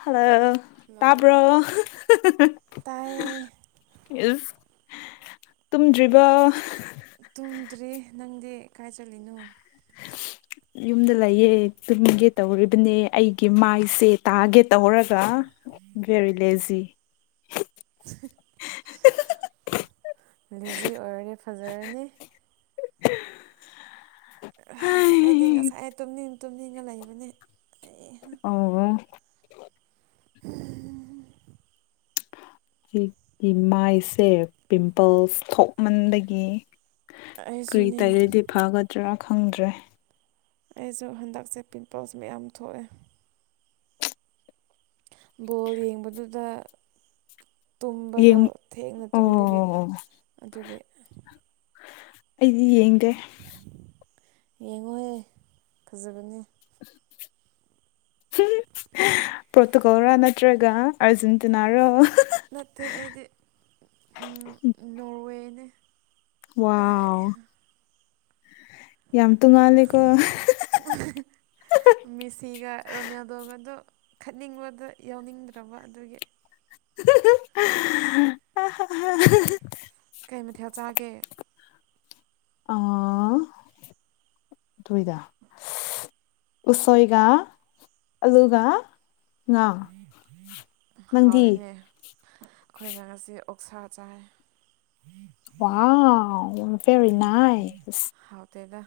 Hello hello ꯇꯥꯕ꯭ꯔꯣ ꯇꯥꯏꯌꯦ ꯏꯁ ꯇꯨꯝꯗ꯭ꯔꯤꯕ‌ꯣ ꯇꯨꯝꯗ꯭ꯔꯤ ꯅꯪꯗꯤ ꯀꯥꯏ ꯆꯠꯂꯤꯅꯣ ꯌꯨꯝꯗ ꯂꯩꯌꯦ ꯇꯨꯝꯒꯦ ꯇꯧꯔꯤꯕꯅꯦ ꯑꯩꯒꯤ ꯃꯥꯏꯁꯦ ꯇꯥꯒꯦ ꯇꯧꯔꯒ ꯕꯦꯔꯤ ꯂꯦꯖꯤ ꯂꯤꯖꯤ ꯑꯣꯏꯔꯒ ꯐꯖꯔꯅꯤ [unintelligible] ꯑꯩꯗꯤ ꯉꯁꯥꯏ ꯇꯨꯝꯅꯤꯡ ꯇꯨꯝꯅꯤꯡꯉ ꯂꯩꯕꯅꯦ ꯑꯩꯍꯥ ꯑꯣ [unintelligible] ꯑꯩꯒꯤ ꯃꯥꯏꯁꯦ ꯄꯤꯝꯄꯜꯁ ꯊꯣꯛꯃꯟꯕꯒꯤ ꯀ꯭ꯔꯤ ꯑꯩꯁꯨꯅꯦ ꯇꯩꯔꯗꯤ ꯐꯒꯗ꯭ꯔꯥ ꯈꯪꯗ꯭ꯔꯦ ꯑꯩꯁꯨ ꯍꯟꯗꯛꯁꯦ ꯄꯤꯝꯄꯜꯁ ꯃꯌꯥꯝ ꯊꯣꯛꯑꯦ ꯕꯣꯜ ꯌꯦꯡꯕꯗꯨꯗ ꯇꯨꯝꯕꯗꯣ ꯌꯦꯡ ꯊꯦꯡꯅ ꯇꯨꯝꯕꯒꯤ ꯑꯣ ꯑꯗꯨꯒꯤ ꯑꯩꯗꯤ ꯌꯦꯡꯗꯦ ꯌꯦꯡꯉꯣꯍꯦ ꯐꯖꯕꯅꯦ ꯄꯨꯣꯠꯇꯨ ꯀꯧꯔꯅ ꯅꯠꯇ꯭ꯔꯒ ꯑꯥꯔꯖꯦꯟꯇꯤꯅꯥꯔꯣ ꯅꯠꯇꯦ ꯑꯩꯗꯤ ꯅꯣꯔꯋꯦꯅ‌ꯦ ꯋꯥ ꯌꯥꯝ ꯇꯨꯡꯉꯥꯜꯂꯤꯀ‌ꯣ [unintelligible] ꯃꯤꯁꯤꯒ ꯔꯣꯅꯦꯜꯗꯣꯒꯗꯣ ꯈꯠꯅꯤꯡꯕꯗ ꯌꯥꯎꯅꯤꯡꯗ꯭ꯔꯕ ꯑꯗꯨꯒꯤ [unintelligible] ꯀꯩ ꯃꯊꯦꯜ ꯆꯥꯒꯦ ꯑ ꯇꯣꯏꯗ ꯎꯁꯣꯏꯒ ꯑꯂꯨꯒ ꯉꯥ ꯅꯪꯗꯤ ꯍꯥꯎꯋꯤꯅꯦ ꯑꯩꯈꯣꯏꯅ ꯉꯁꯤ ꯑꯣꯛꯁꯥ ꯆꯥꯏ ꯋꯥꯎ ꯕꯦꯔꯤ ꯅꯥꯏꯁ ꯍꯥꯎꯇꯦꯗ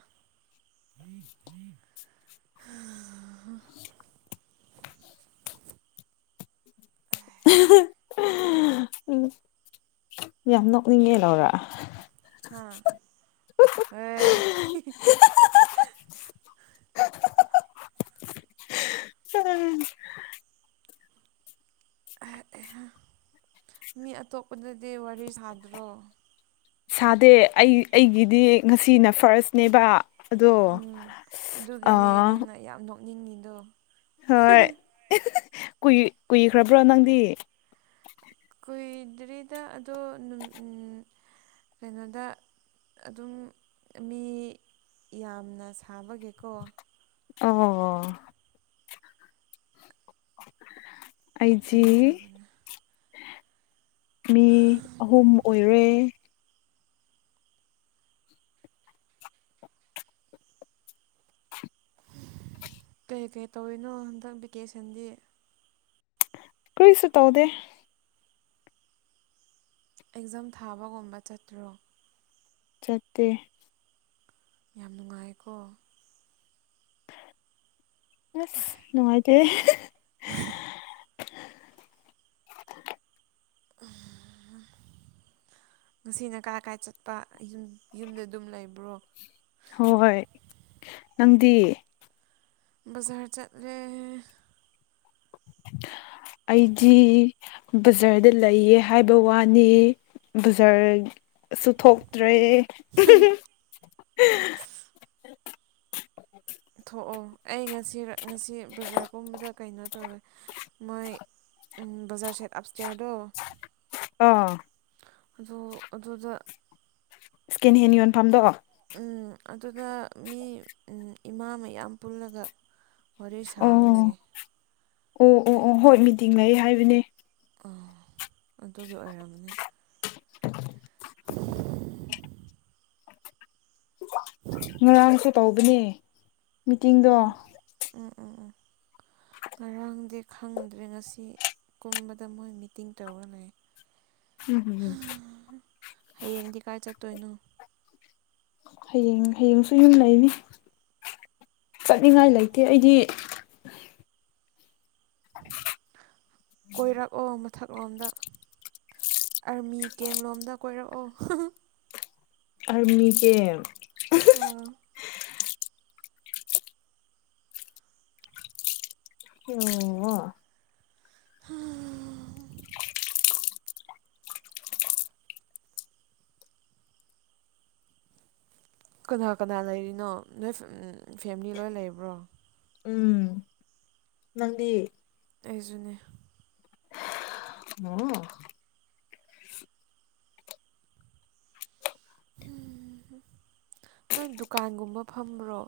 ꯎꯝ ꯌꯥꯝ ꯅꯣꯛꯅꯤꯡꯉꯦ ꯂꯧꯔ ꯍꯥꯥ [unintelligible] ꯃꯤ ꯑꯇꯣꯞꯄꯗꯗꯤ ꯋꯥꯔꯤ ꯁꯥꯗ꯭ꯔꯣ ꯁꯥꯗꯦ ꯑꯩ ꯑꯩꯒꯤꯗꯤ ꯉꯁꯤꯅ ꯐꯥꯔꯁꯅꯦꯕ ꯑꯗꯣ ꯎꯝ ꯑꯗꯨꯒꯤꯅꯦ ꯑꯥ ꯅꯪꯅ ꯌꯥꯝ ꯅꯣꯛꯅꯤꯡꯉꯤꯗꯣ ꯍꯣꯏ ꯀꯨꯏ ꯀꯨꯏꯈ꯭ꯔꯕ꯭ꯔ ꯅꯪꯗꯤ ꯀꯨꯏꯗ꯭ꯔꯤꯗ ꯑꯗꯣ ꯑꯗꯨꯝ ꯎꯝ ꯀꯩꯅꯣꯗ ꯑꯗꯨꯝ ꯃꯤ ꯌꯥꯝꯅ ꯁꯥꯕꯒꯤꯀꯣ ꯑꯣ ꯑꯩꯖꯤ ꯀꯩꯅꯣ ꯇꯧꯕꯅꯦ ꯃꯤ ꯑꯍꯨꯝ ꯑꯣꯏꯔꯦ ꯀꯩ ꯀꯩ ꯇꯧꯔꯤꯅꯣ ꯍꯟꯗꯛ ꯚꯦꯀꯦꯁꯟꯗꯤ ꯀ꯭ꯔꯤꯁꯨ ꯇꯧꯗꯦ ꯑꯦꯛꯖꯥꯝ ꯊꯥꯕꯒꯨꯝꯕ ꯆꯠꯇ꯭ꯔꯣ ꯆꯠꯇꯦ ꯌꯥꯝ ꯅꯨꯡꯉꯥꯏꯀꯣ ꯑꯁ ꯅꯨꯡꯉꯥꯏꯇꯦ [unintelligible] [unintelligible] ꯉꯁꯤꯅ ꯀꯥꯏꯀꯥꯏ ꯆꯠꯄ ꯌꯨꯝꯗ ꯑꯗꯨꯝ ꯂꯩꯕ꯭ꯔꯣ ꯍꯣꯏ ꯅꯪꯗꯤ ꯕꯖꯔ ꯆꯠꯂꯦ [inaudible] ꯑꯩꯖꯤ ꯕꯖꯥꯔꯗ ꯂꯩꯌꯦ ꯍꯥꯏꯕ ꯋꯥꯅꯤ ꯕꯖꯥꯔ ꯁꯨ ꯊꯣꯛꯇ꯭ꯔꯦ ꯊꯣꯛꯑꯣ ꯑꯩ ꯉꯁꯤ ꯉꯁꯤ ꯕꯖꯥꯔꯒꯨꯝꯕꯗ ꯀꯩꯅꯣ ꯇꯧꯋꯦ ꯃꯣꯏ ꯎꯝ ꯕꯖꯔ ꯁꯦꯠ ꯑꯞꯁꯇ꯭ꯌꯥꯔꯗꯣ ꯑꯣ ꯑꯗꯨ ꯑꯗꯨꯗ ꯏꯁꯀꯦꯟ ꯍꯦꯟ ꯌꯣꯟꯐꯝꯗꯣ ꯎꯝ ꯑꯗꯨꯗ ꯃꯤ ꯏꯃꯥ ꯃꯌꯥꯝ ꯄꯨꯜꯂꯒ ꯋꯥꯔꯤ ꯁꯥꯔ ꯂꯩ ꯑꯣ ꯑꯣ ꯑꯣ ꯍꯣꯏ ꯃꯤꯇꯤꯡ ꯂꯩ ꯍꯥꯏꯕꯅꯦ ꯑꯣ ꯑꯗꯨꯒꯤ ꯑꯣꯏꯔꯝꯃꯅꯤ [inaudible] ꯉꯔꯥꯡꯁꯨ ꯇꯧꯕꯅꯦ ꯃꯤꯇꯤꯡꯗꯣ ꯎꯝ ꯎꯝ ꯎꯝ ꯉꯔꯥꯡꯗꯤ ꯈꯪꯗ꯭ꯔꯦ ꯉꯁꯤ ꯀꯨꯝꯕꯗ ꯃꯣꯏ ꯃꯤꯇꯤꯡ ꯇꯧꯔ ꯂꯩ ꯎꯝ ꯍꯌꯦꯡꯗꯤ ꯀꯥꯏ ꯆꯠꯇꯣꯏꯅꯣ꯫ ꯍꯌꯦꯡ ꯍꯌꯦꯡꯁꯨ ꯌꯨꯝ ꯂꯩꯅꯤ ꯆꯠꯅꯤꯡꯉꯥꯏ ꯂꯩꯇꯦ ꯑꯩꯗꯤ ꯀꯣꯏꯔꯛꯑꯣ ꯃꯊꯛꯂꯣꯝꯗ꯫ ꯑꯥꯔꯃꯤ ꯀꯦꯝꯂꯣꯝꯗ ꯀꯣꯏꯔꯛꯑꯣ꯫ ꯑꯥꯔꯃꯤ ꯀꯦꯝ꯫ ꯑꯥ꯫ [inaudible] [unintelligible] ꯀꯅꯥ ꯀꯅꯥ ꯂꯩꯔꯤꯅꯣ ꯅꯣꯏ ꯐꯦꯝ ꯐꯦꯃꯤꯂꯤ ꯂꯣꯏ ꯂꯩꯕ꯭ꯔꯣ꯫ ꯎꯝ꯫ ꯅꯪꯗꯤ꯫ ꯑꯩꯁꯨꯅꯦ꯫ [unintelligible] ꯅꯪ ꯗꯨꯀꯥꯟꯒꯨꯝꯕ ꯐꯝꯕ꯭ꯔꯣ꯫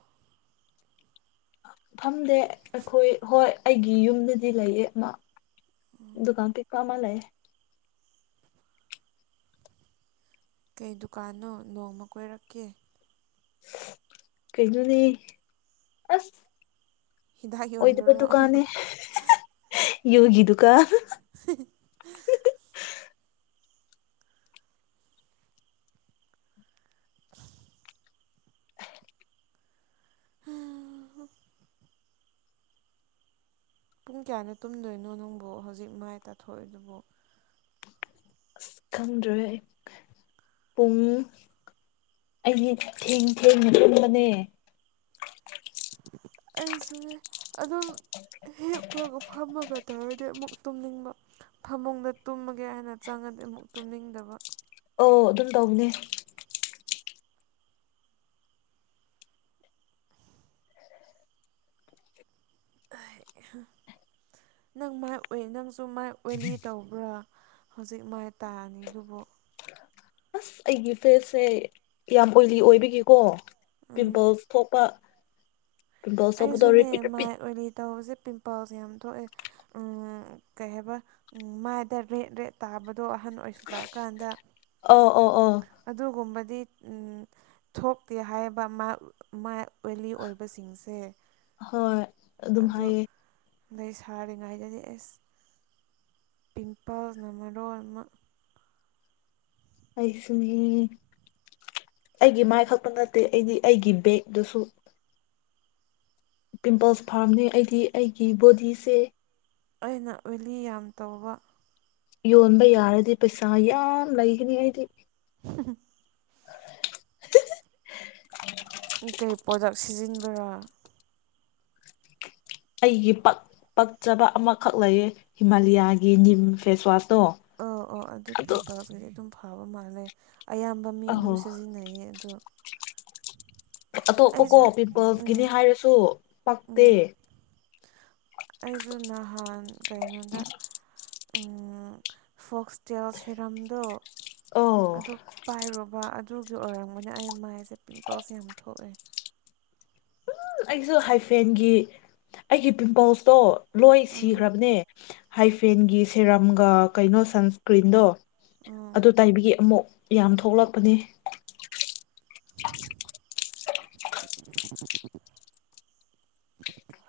ꯐꯝꯗꯦ ꯑꯩꯈꯣꯏ ꯍꯣꯏ ꯑꯩꯒꯤ ꯌꯨꯝꯗꯗꯤ ꯂꯩꯌꯦ ꯑꯃ ꯗꯨꯀꯥꯟ ꯀꯩ ꯑꯃ ꯂꯩꯌꯦ꯫ ꯀꯩ ꯗꯨꯀꯥꯟꯅꯣ ꯅꯣꯡꯃ ꯀꯣꯏꯔꯛꯀꯦ꯫ ꯀꯩꯩꯅꯣꯅꯦ ꯑꯁ ꯍꯤꯗꯥꯛ ꯑꯣꯏꯗꯕ ꯌꯣꯟꯕꯔꯣ ꯗꯨꯀꯥꯟꯅꯦ ꯌꯨꯒꯤ ꯗꯨꯀꯥꯟ꯫ [unintelligible] [inaudible] [unintelligible] ꯄꯨꯡ ꯀꯌꯥꯅ ꯇꯨꯝꯗꯣꯏꯅꯣ ꯅꯪꯕꯨ ꯍꯧꯖꯤꯛ ꯃꯥꯏ ꯇꯥꯊꯣꯛꯏꯗꯨꯕꯨ꯫ ꯈꯪꯗ꯭ꯔꯦ ꯑꯩ꯫ ꯄꯨꯡ ꯑꯩꯗꯤ ꯊꯦꯡ ꯊꯦꯡꯅ ꯇꯨꯝꯕꯅꯦ꯫ ꯑꯩꯁꯨꯅꯦ ꯑꯗꯨꯝ ꯍꯤꯞꯄꯒ ꯐꯝꯃꯒ ꯇꯧꯔꯗꯤ ꯑꯃꯨꯛ ꯇꯨꯝꯅꯤꯡꯕ ꯐꯃꯨꯡꯗ ꯇꯨꯝꯃꯒꯦ ꯍꯥꯏꯅ ꯆꯪꯉꯗꯤ ꯑꯃꯨꯛ ꯇꯨꯝꯅꯤꯡꯗꯕ꯫ ꯑꯣ ꯑꯗꯨꯝ ꯇꯧꯕꯅꯦ꯫ ꯅꯪ ꯃꯥꯏ ꯑꯣꯏ ꯅꯪꯁꯨ ꯃꯥꯏ ꯑꯣꯏꯂꯤ ꯇꯧꯕ꯭ꯔꯥ꯫ ꯍꯧꯖꯤꯛ ꯃꯥꯏ ꯇꯥꯅꯤ ꯗꯨꯕꯨ꯫ ꯑꯁ ꯑꯩꯒꯤ ꯐꯦꯁꯁꯦ ꯌꯥꯝ ꯑꯣꯏꯂꯤ ꯑꯣꯏꯕꯒꯤꯀꯣ ꯎꯝ ꯄꯤꯝꯄꯜꯁ ꯊꯣꯛꯄ꯫ ꯄꯤꯝꯄꯜꯁ ꯊꯣꯛꯄꯗꯣ ꯑꯩꯁꯨꯅꯦ ꯔꯤꯄꯤꯠ ꯔꯤꯄꯤꯠ ꯃꯥꯏ ꯑꯣꯏꯂꯤ ꯇꯧꯕꯁꯦ ꯄꯤꯝꯄꯜꯁ ꯌꯥꯝ ꯊꯣꯛꯑꯦ꯫ ꯎꯝ ꯀꯩ ꯍꯥꯏꯕ ꯃꯥꯏꯗ ꯔꯦꯠ ꯔꯦꯠ ꯇꯥꯕꯗꯣ ꯑꯍꯟ ꯑꯣꯏꯁꯤꯜꯂꯛꯑꯀꯥꯟꯗ꯫ ꯑꯣ ꯑꯣ ꯑꯣ꯫ ꯑꯗꯨꯒꯨꯝꯕꯗꯤ ꯎꯝ ꯊꯣꯛꯇꯦ ꯍꯥꯏꯌꯦꯕ ꯃꯥ ꯃꯥꯥꯏ ꯑꯣꯏꯂꯤ ꯑꯣꯏꯕꯁꯤꯡꯁꯦ꯫ ꯍꯣꯏ꯫ ꯑꯗꯨꯝ ꯑꯗꯨ ꯍꯥꯏꯌꯦ ꯂꯩꯁꯥꯔꯤꯉꯩꯗꯗꯤ ꯑꯦꯁ ꯄꯤꯝꯄꯜꯁꯅ ꯃꯔꯣꯟ ꯑꯃ꯫ ꯑꯩꯁꯨꯅꯤ ꯑꯩꯒꯤ ꯃꯥꯏ ꯈꯛꯇ ꯅꯠꯇꯦ ꯑꯩꯗꯤ ꯑꯩꯒꯤ ꯕꯦꯒꯗꯨꯁꯨ꯫ ꯄꯤꯝꯄꯜꯁ ꯐꯥꯔꯝꯅꯦ ꯑꯩꯗꯤ ꯑꯩꯒꯤ ꯕꯣꯗꯤꯁꯦ꯫ ꯑꯩꯅ ꯑꯣꯏꯂꯤ ꯌꯥꯝ ꯇꯧꯕ꯫ ꯌꯣꯟꯕ ꯌꯥꯔꯗꯤ ꯄꯩꯁꯥ ꯌꯥꯝ ꯂꯩꯒꯅꯤ ꯑꯩꯗꯤ꯫ [unintelligible] [unintelligible] ꯅꯪ ꯀꯩ ꯄꯣꯗꯛ ꯁꯤꯖꯤꯟꯕꯔꯥ ꯑꯩꯒꯤ ꯄꯛ ꯄꯛꯆꯕ ꯑꯃꯈꯛ ꯂꯩꯌꯦ ꯍꯤꯃꯥꯂꯤꯌꯥꯒꯤ ꯅꯤꯝ ꯐꯦꯁꯋꯥꯁꯇꯣ ꯑꯣ ꯑꯣ ꯑꯗꯨ ꯄꯤꯝꯄꯜꯁꯀꯤ ꯑꯗꯨꯝ ꯐꯥꯕ ꯃꯥꯜꯂꯦ ꯑꯌꯥꯝꯕ ꯃꯤ ꯑꯗꯨꯝ ꯑꯍꯣ ꯁꯤꯖꯤꯟꯅꯩꯌꯦ ꯑꯗꯣ ꯑꯇꯣꯞꯄꯀꯣ ꯑꯩꯁꯨ ꯎꯝ ꯄꯤꯝꯄꯜꯁꯀꯤꯅꯦ ꯍꯥꯏꯔꯁꯨ ꯄꯛꯇꯦ ꯎꯝ ꯑꯩꯁꯨ ꯅꯍꯥꯟ ꯀꯩꯅꯣꯗ ꯑꯥ ꯐꯣꯛꯁꯇꯦꯜ ꯁꯦꯔꯝꯗꯣ ꯑꯣ ꯑꯗꯨ ꯄꯥꯏꯔꯣꯕ ꯑꯗ ꯗꯨꯒꯤ ꯑꯣꯏꯔꯝꯒꯅ ꯑꯩ ꯃꯥꯏꯁꯦ ꯄꯤꯝꯄꯜꯁ ꯌꯥꯝ ꯊꯣꯛꯑꯦ ꯑꯩꯁꯨ ꯍꯥꯏꯐꯦꯟꯒꯤ ꯑꯩꯒꯤ ꯄꯤꯝꯄꯜꯁꯇꯣ ꯂꯣꯏ ꯎꯝ ꯁꯤꯈ꯭ꯔꯕꯅꯦ ꯍꯥꯏꯐꯦꯟꯒꯤ ꯁꯦꯔꯝꯒ ꯀꯩꯅꯣ ꯁꯟꯁꯀ꯭ꯔꯤꯟꯗꯣ ꯎꯝ ꯑꯗꯨ ꯇꯩꯕꯒꯤ ꯑꯃꯨꯛ ꯌꯥꯝ ꯊꯣꯛꯂꯛꯄꯅꯦ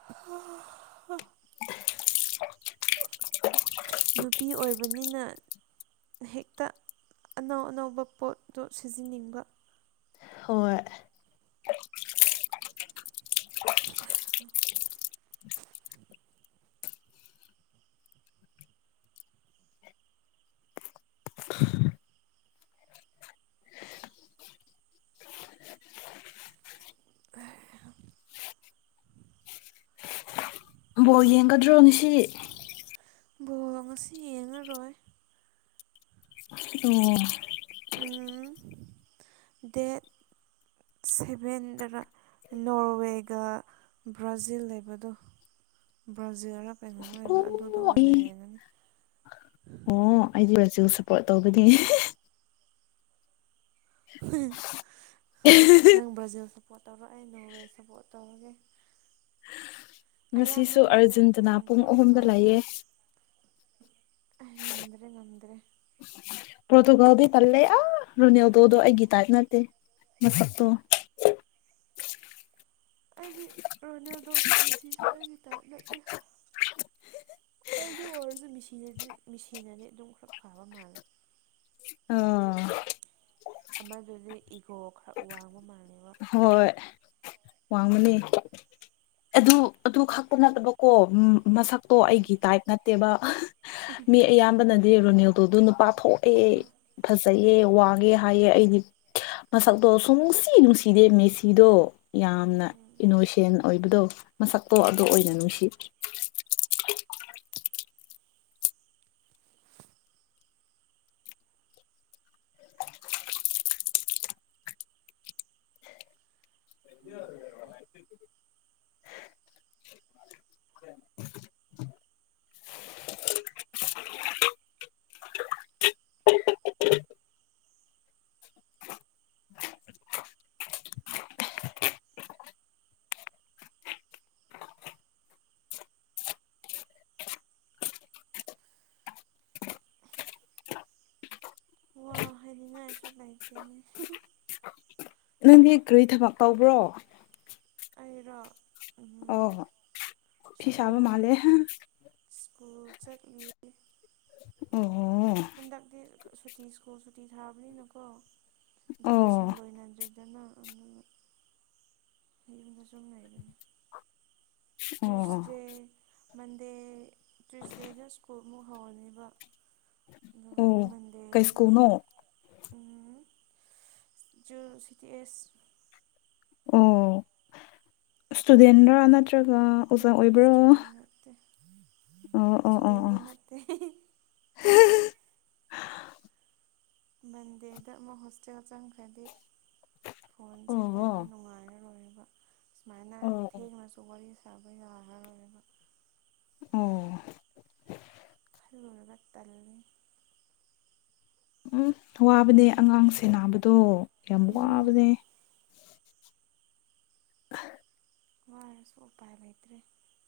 ꯍꯥ ꯍ ꯅꯨꯄꯤ ꯑꯣꯏꯕꯅꯤꯅ ꯍꯦꯛꯇ ꯑꯅꯧ ꯑꯅꯧꯕ ꯄꯣꯠꯇꯣ ꯁꯤꯖꯤꯟꯅꯤꯡꯕ ꯍꯣꯏ ꯑꯥ ꯑꯍꯝ ꯕꯣꯜ ꯌꯦꯡꯒꯗ꯭ꯔꯣ ꯉꯁꯤ ꯕꯣꯜꯒ ꯉꯁꯤ ꯌꯦꯡꯉꯔꯣꯏ [unintelligible] ꯑꯣ ꯎꯝ ꯗꯦꯠ ꯁꯦꯚꯦꯟꯗꯔ ꯅꯣꯔꯋꯦꯒ ꯕ꯭ꯔꯥꯖꯤꯜ ꯂꯩꯕꯗꯣ ꯕ꯭ꯔꯥꯖꯤꯜꯔ ꯀꯩꯅꯣꯝꯃ ꯂꯩꯕ ꯑꯗꯨꯗꯣ ꯑꯣ ꯑꯩ ꯑꯣꯏꯅ ꯌꯦꯡꯉꯅꯤ ꯑꯣ ꯑꯩꯗꯤ ꯔꯖꯤꯜ ꯁꯞꯄꯣꯔꯠ ꯇꯧꯕꯅꯤ ꯍꯦ [unintelligible] ꯅꯪ ꯕ꯭ꯔꯥꯖꯤꯜ ꯁꯞꯄꯣꯔꯠ ꯇꯧꯔꯣ ꯑꯩ ꯅꯣꯔꯋꯦ ꯁꯞꯄꯣꯔꯠ ꯇꯧꯔꯒꯦ ꯑꯌꯥꯝꯕ ꯉꯁꯤꯁꯨ ꯃꯤꯅ ꯎꯝ ꯑꯥꯔꯖꯦꯟꯇꯤꯅꯥ ꯄꯨꯡ ꯑꯍꯨꯝꯗ ꯄꯣꯔꯇꯨꯒꯜꯗ ꯂꯩꯌꯦ ꯑꯩ ꯉꯝꯗ꯭ꯔꯦ ꯉꯝꯗ꯭ꯔꯦ ꯄ꯭ꯔꯣꯇꯨꯒꯜꯗꯤ ꯇꯜꯂꯦ ꯑꯥ ꯔꯣꯅꯦꯜꯗꯣꯗꯣ ꯑꯩꯒꯤ ꯇꯥꯏꯞ ꯅꯠꯇꯦ ꯃꯁꯛꯇꯣ ꯑꯩꯗꯤ ꯔꯣꯅꯦꯜꯗꯣꯁꯨ ꯃꯤꯁꯤꯁꯨ ꯑꯩꯒꯤ ꯇꯥꯏꯞ ꯅꯠꯇꯦ ꯑꯗꯨ ꯑꯣꯏꯔꯁꯨ ꯃꯦꯁꯤꯅꯗꯤ ꯃꯦꯁꯤꯅꯗꯤ ꯑꯗꯨꯝ ꯈꯔ ꯐꯕ ꯃꯥꯜꯂꯦ ꯑ ꯑꯃꯗꯨꯗꯤ ꯏꯒꯣ ꯈꯔ ꯋꯥꯡꯕ ꯃꯥꯜꯂꯦꯕ ꯍꯣꯏ ꯋꯥꯡꯕꯅꯦ ꯑꯗꯨ ꯑꯗꯨ ꯈꯛꯇ ꯅꯠꯇꯕꯀꯣ ꯃꯁꯛ ꯇꯣ ꯎꯝ ꯑꯩꯒꯤ ꯇꯥꯏꯞ ꯅꯠꯇꯦꯕ ꯑꯍꯥ ꯃꯤ ꯑꯌꯥꯝꯕꯅꯗꯤ ꯔꯣꯅꯦꯜꯗꯣꯗꯣ ꯅꯨꯄꯥ ꯊꯣꯛ ꯑꯦ ꯐꯖꯩꯌꯦ ꯋꯥꯡꯉꯦ ꯍꯥꯏꯌꯦ ꯑꯩꯗꯤ ꯃꯁꯛꯇꯣ ꯁꯨꯡꯁꯤ ꯅꯨꯡꯁꯤ ꯏꯗꯦ ꯃꯦꯁꯤꯗꯣ ꯌꯥꯝꯅ ꯎꯝ ꯏꯅꯣꯁꯦ ꯑꯦꯟ ꯑꯣꯏꯕꯗꯣ ꯃꯁꯛꯇꯣ ꯑꯗꯨ ꯑꯣꯏꯅ ꯅꯨꯡꯁꯤ ꯍꯝ ꯍꯝ [inaudible] [unintelligible] ꯋꯥ ꯍꯥꯏꯅꯤꯡꯉꯥꯏꯁꯨ ꯂꯩꯇꯦꯅꯦ ꯍꯦ ꯍꯦ ꯅꯪꯗꯤ ꯀꯔꯤ ꯊꯕꯛ ꯇꯧꯕ꯭ꯔꯣ ꯑꯩꯔꯣ ꯎꯝ ꯑꯧ ꯐꯤ ꯁꯥꯕ ꯁ꯭ꯀꯨꯜ ꯃꯥꯜꯂꯦ ꯁ꯭ꯀꯨꯜ ꯆꯠꯂꯤ ꯑꯣ ꯍꯣ ꯍꯟꯗꯛꯇꯤ ꯁꯨꯇꯤ ꯁ꯭ꯀꯨꯜ ꯁꯨꯇꯤ ꯊꯥꯕꯅꯤꯅꯀꯣ ꯚꯦꯀꯦꯁꯟ ꯑꯣ ꯂꯣꯏꯅꯗ꯭ꯔꯤꯗꯅ ꯑꯗꯨꯒꯤ ꯌꯨꯝꯗ ꯁꯨꯝ ꯂꯩꯕꯅꯤ ꯑꯣ ꯇ꯭ꯔꯨꯏꯁꯗꯦ ꯃꯟꯗꯦ ꯇꯨꯏꯁꯗꯦꯗ ꯁ꯭ꯀꯨꯜꯃꯨꯛ ꯍꯧꯔꯅꯤꯕ ꯑꯣ [inaudible] ꯀꯩ ꯕꯟꯗꯦꯗꯗꯤ ꯁ꯭ꯀꯨꯜꯅꯣ ꯎꯝ ꯖꯜ ꯁꯤꯇꯤ ꯑꯦꯁ ꯑꯣ ꯏꯁꯇꯨꯗꯦꯟꯔꯥ ꯅꯠꯇ꯭ꯔꯒ ꯑꯣꯖꯥ ꯅꯠꯇꯦ ꯑꯣꯏꯕ꯭ꯔꯣ ꯏꯁꯇꯨꯗꯦꯟ ꯅꯠꯇꯦ ꯑꯣ ꯑꯣ ꯑꯣ ꯏꯁꯇꯨꯗꯦꯟꯗꯤ ꯅꯠꯇꯦ ꯍꯤ ꯍꯤ [unintelligible] ꯃꯟꯗꯦꯗ ꯑꯃꯨꯛ ꯍꯣꯁꯇꯦꯜ ꯆꯪꯈ꯭ꯔꯗꯤ ꯑꯣ ꯐꯣꯟꯁꯦ ꯄꯥꯏꯕ ꯑꯣ ꯅꯨꯡꯉꯥꯏꯔꯔꯣꯏꯕ ꯁꯨꯃꯥꯏꯅ ꯑꯣ ꯑꯣ ꯊꯦꯡꯔꯁꯨ ꯋꯥꯔꯤ ꯁꯥꯕ ꯌꯥꯔꯔꯣꯏꯕ ꯎꯝ ꯍꯜꯂꯣꯏꯔꯒ ꯇꯜꯂꯤ ꯎꯝ ꯋꯥꯕꯅꯦ ꯑꯉꯥꯡ ꯁꯦꯟꯅꯕꯗꯨ ꯌꯥꯝ ꯎꯝ ꯋꯥꯕꯅꯦ ꯋꯥꯔꯁꯨ ꯎꯄꯥꯏ ꯂꯩꯇ꯭ꯔꯦ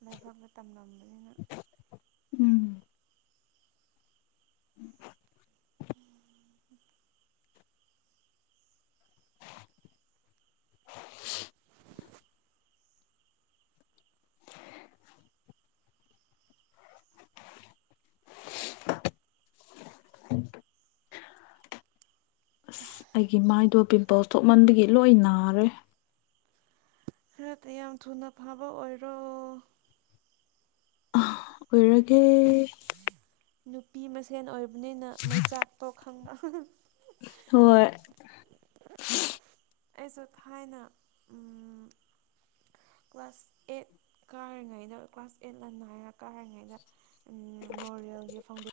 ꯂꯩꯕꯛꯇ ꯇꯝꯂꯝꯕꯅꯤꯅ ꯎꯝ [inaudible] [inaudible] [unintelligible] ꯏꯁ ꯑꯩꯒꯤ ꯃꯥꯏꯗꯣ ꯄꯤꯝꯄꯜꯁ ꯊꯣꯛꯃꯟꯕꯒꯤ ꯂꯣꯏ ꯅꯥꯔꯦ ꯈꯔꯀ ꯌꯥꯝ ꯊꯨꯅ ꯐꯥꯕ ꯑꯣꯏꯔꯣ ꯑꯣꯏꯔꯒꯦ ꯅꯨꯄꯤ ꯃꯁꯦꯟ ꯑꯣꯏꯕꯅꯤꯅ ꯃꯩꯆꯥꯛꯇꯣ ꯈꯪꯔ ꯑꯍ ꯍꯣꯏ ꯑꯩꯁꯨ ꯊꯥꯏꯅ ꯎꯝ ꯀ꯭ꯂꯥꯁ ꯑꯦꯠ ꯀꯥꯔꯤꯉꯩꯗ ꯀ꯭ꯂꯥꯁ ꯑꯦꯠ ꯂꯥ ꯅꯥꯏꯟꯔꯥ ꯀꯥꯔꯤꯉꯩꯗ ꯎꯝ ꯂꯣꯔꯦꯜꯒꯤ ꯐꯥꯎꯟꯗꯦ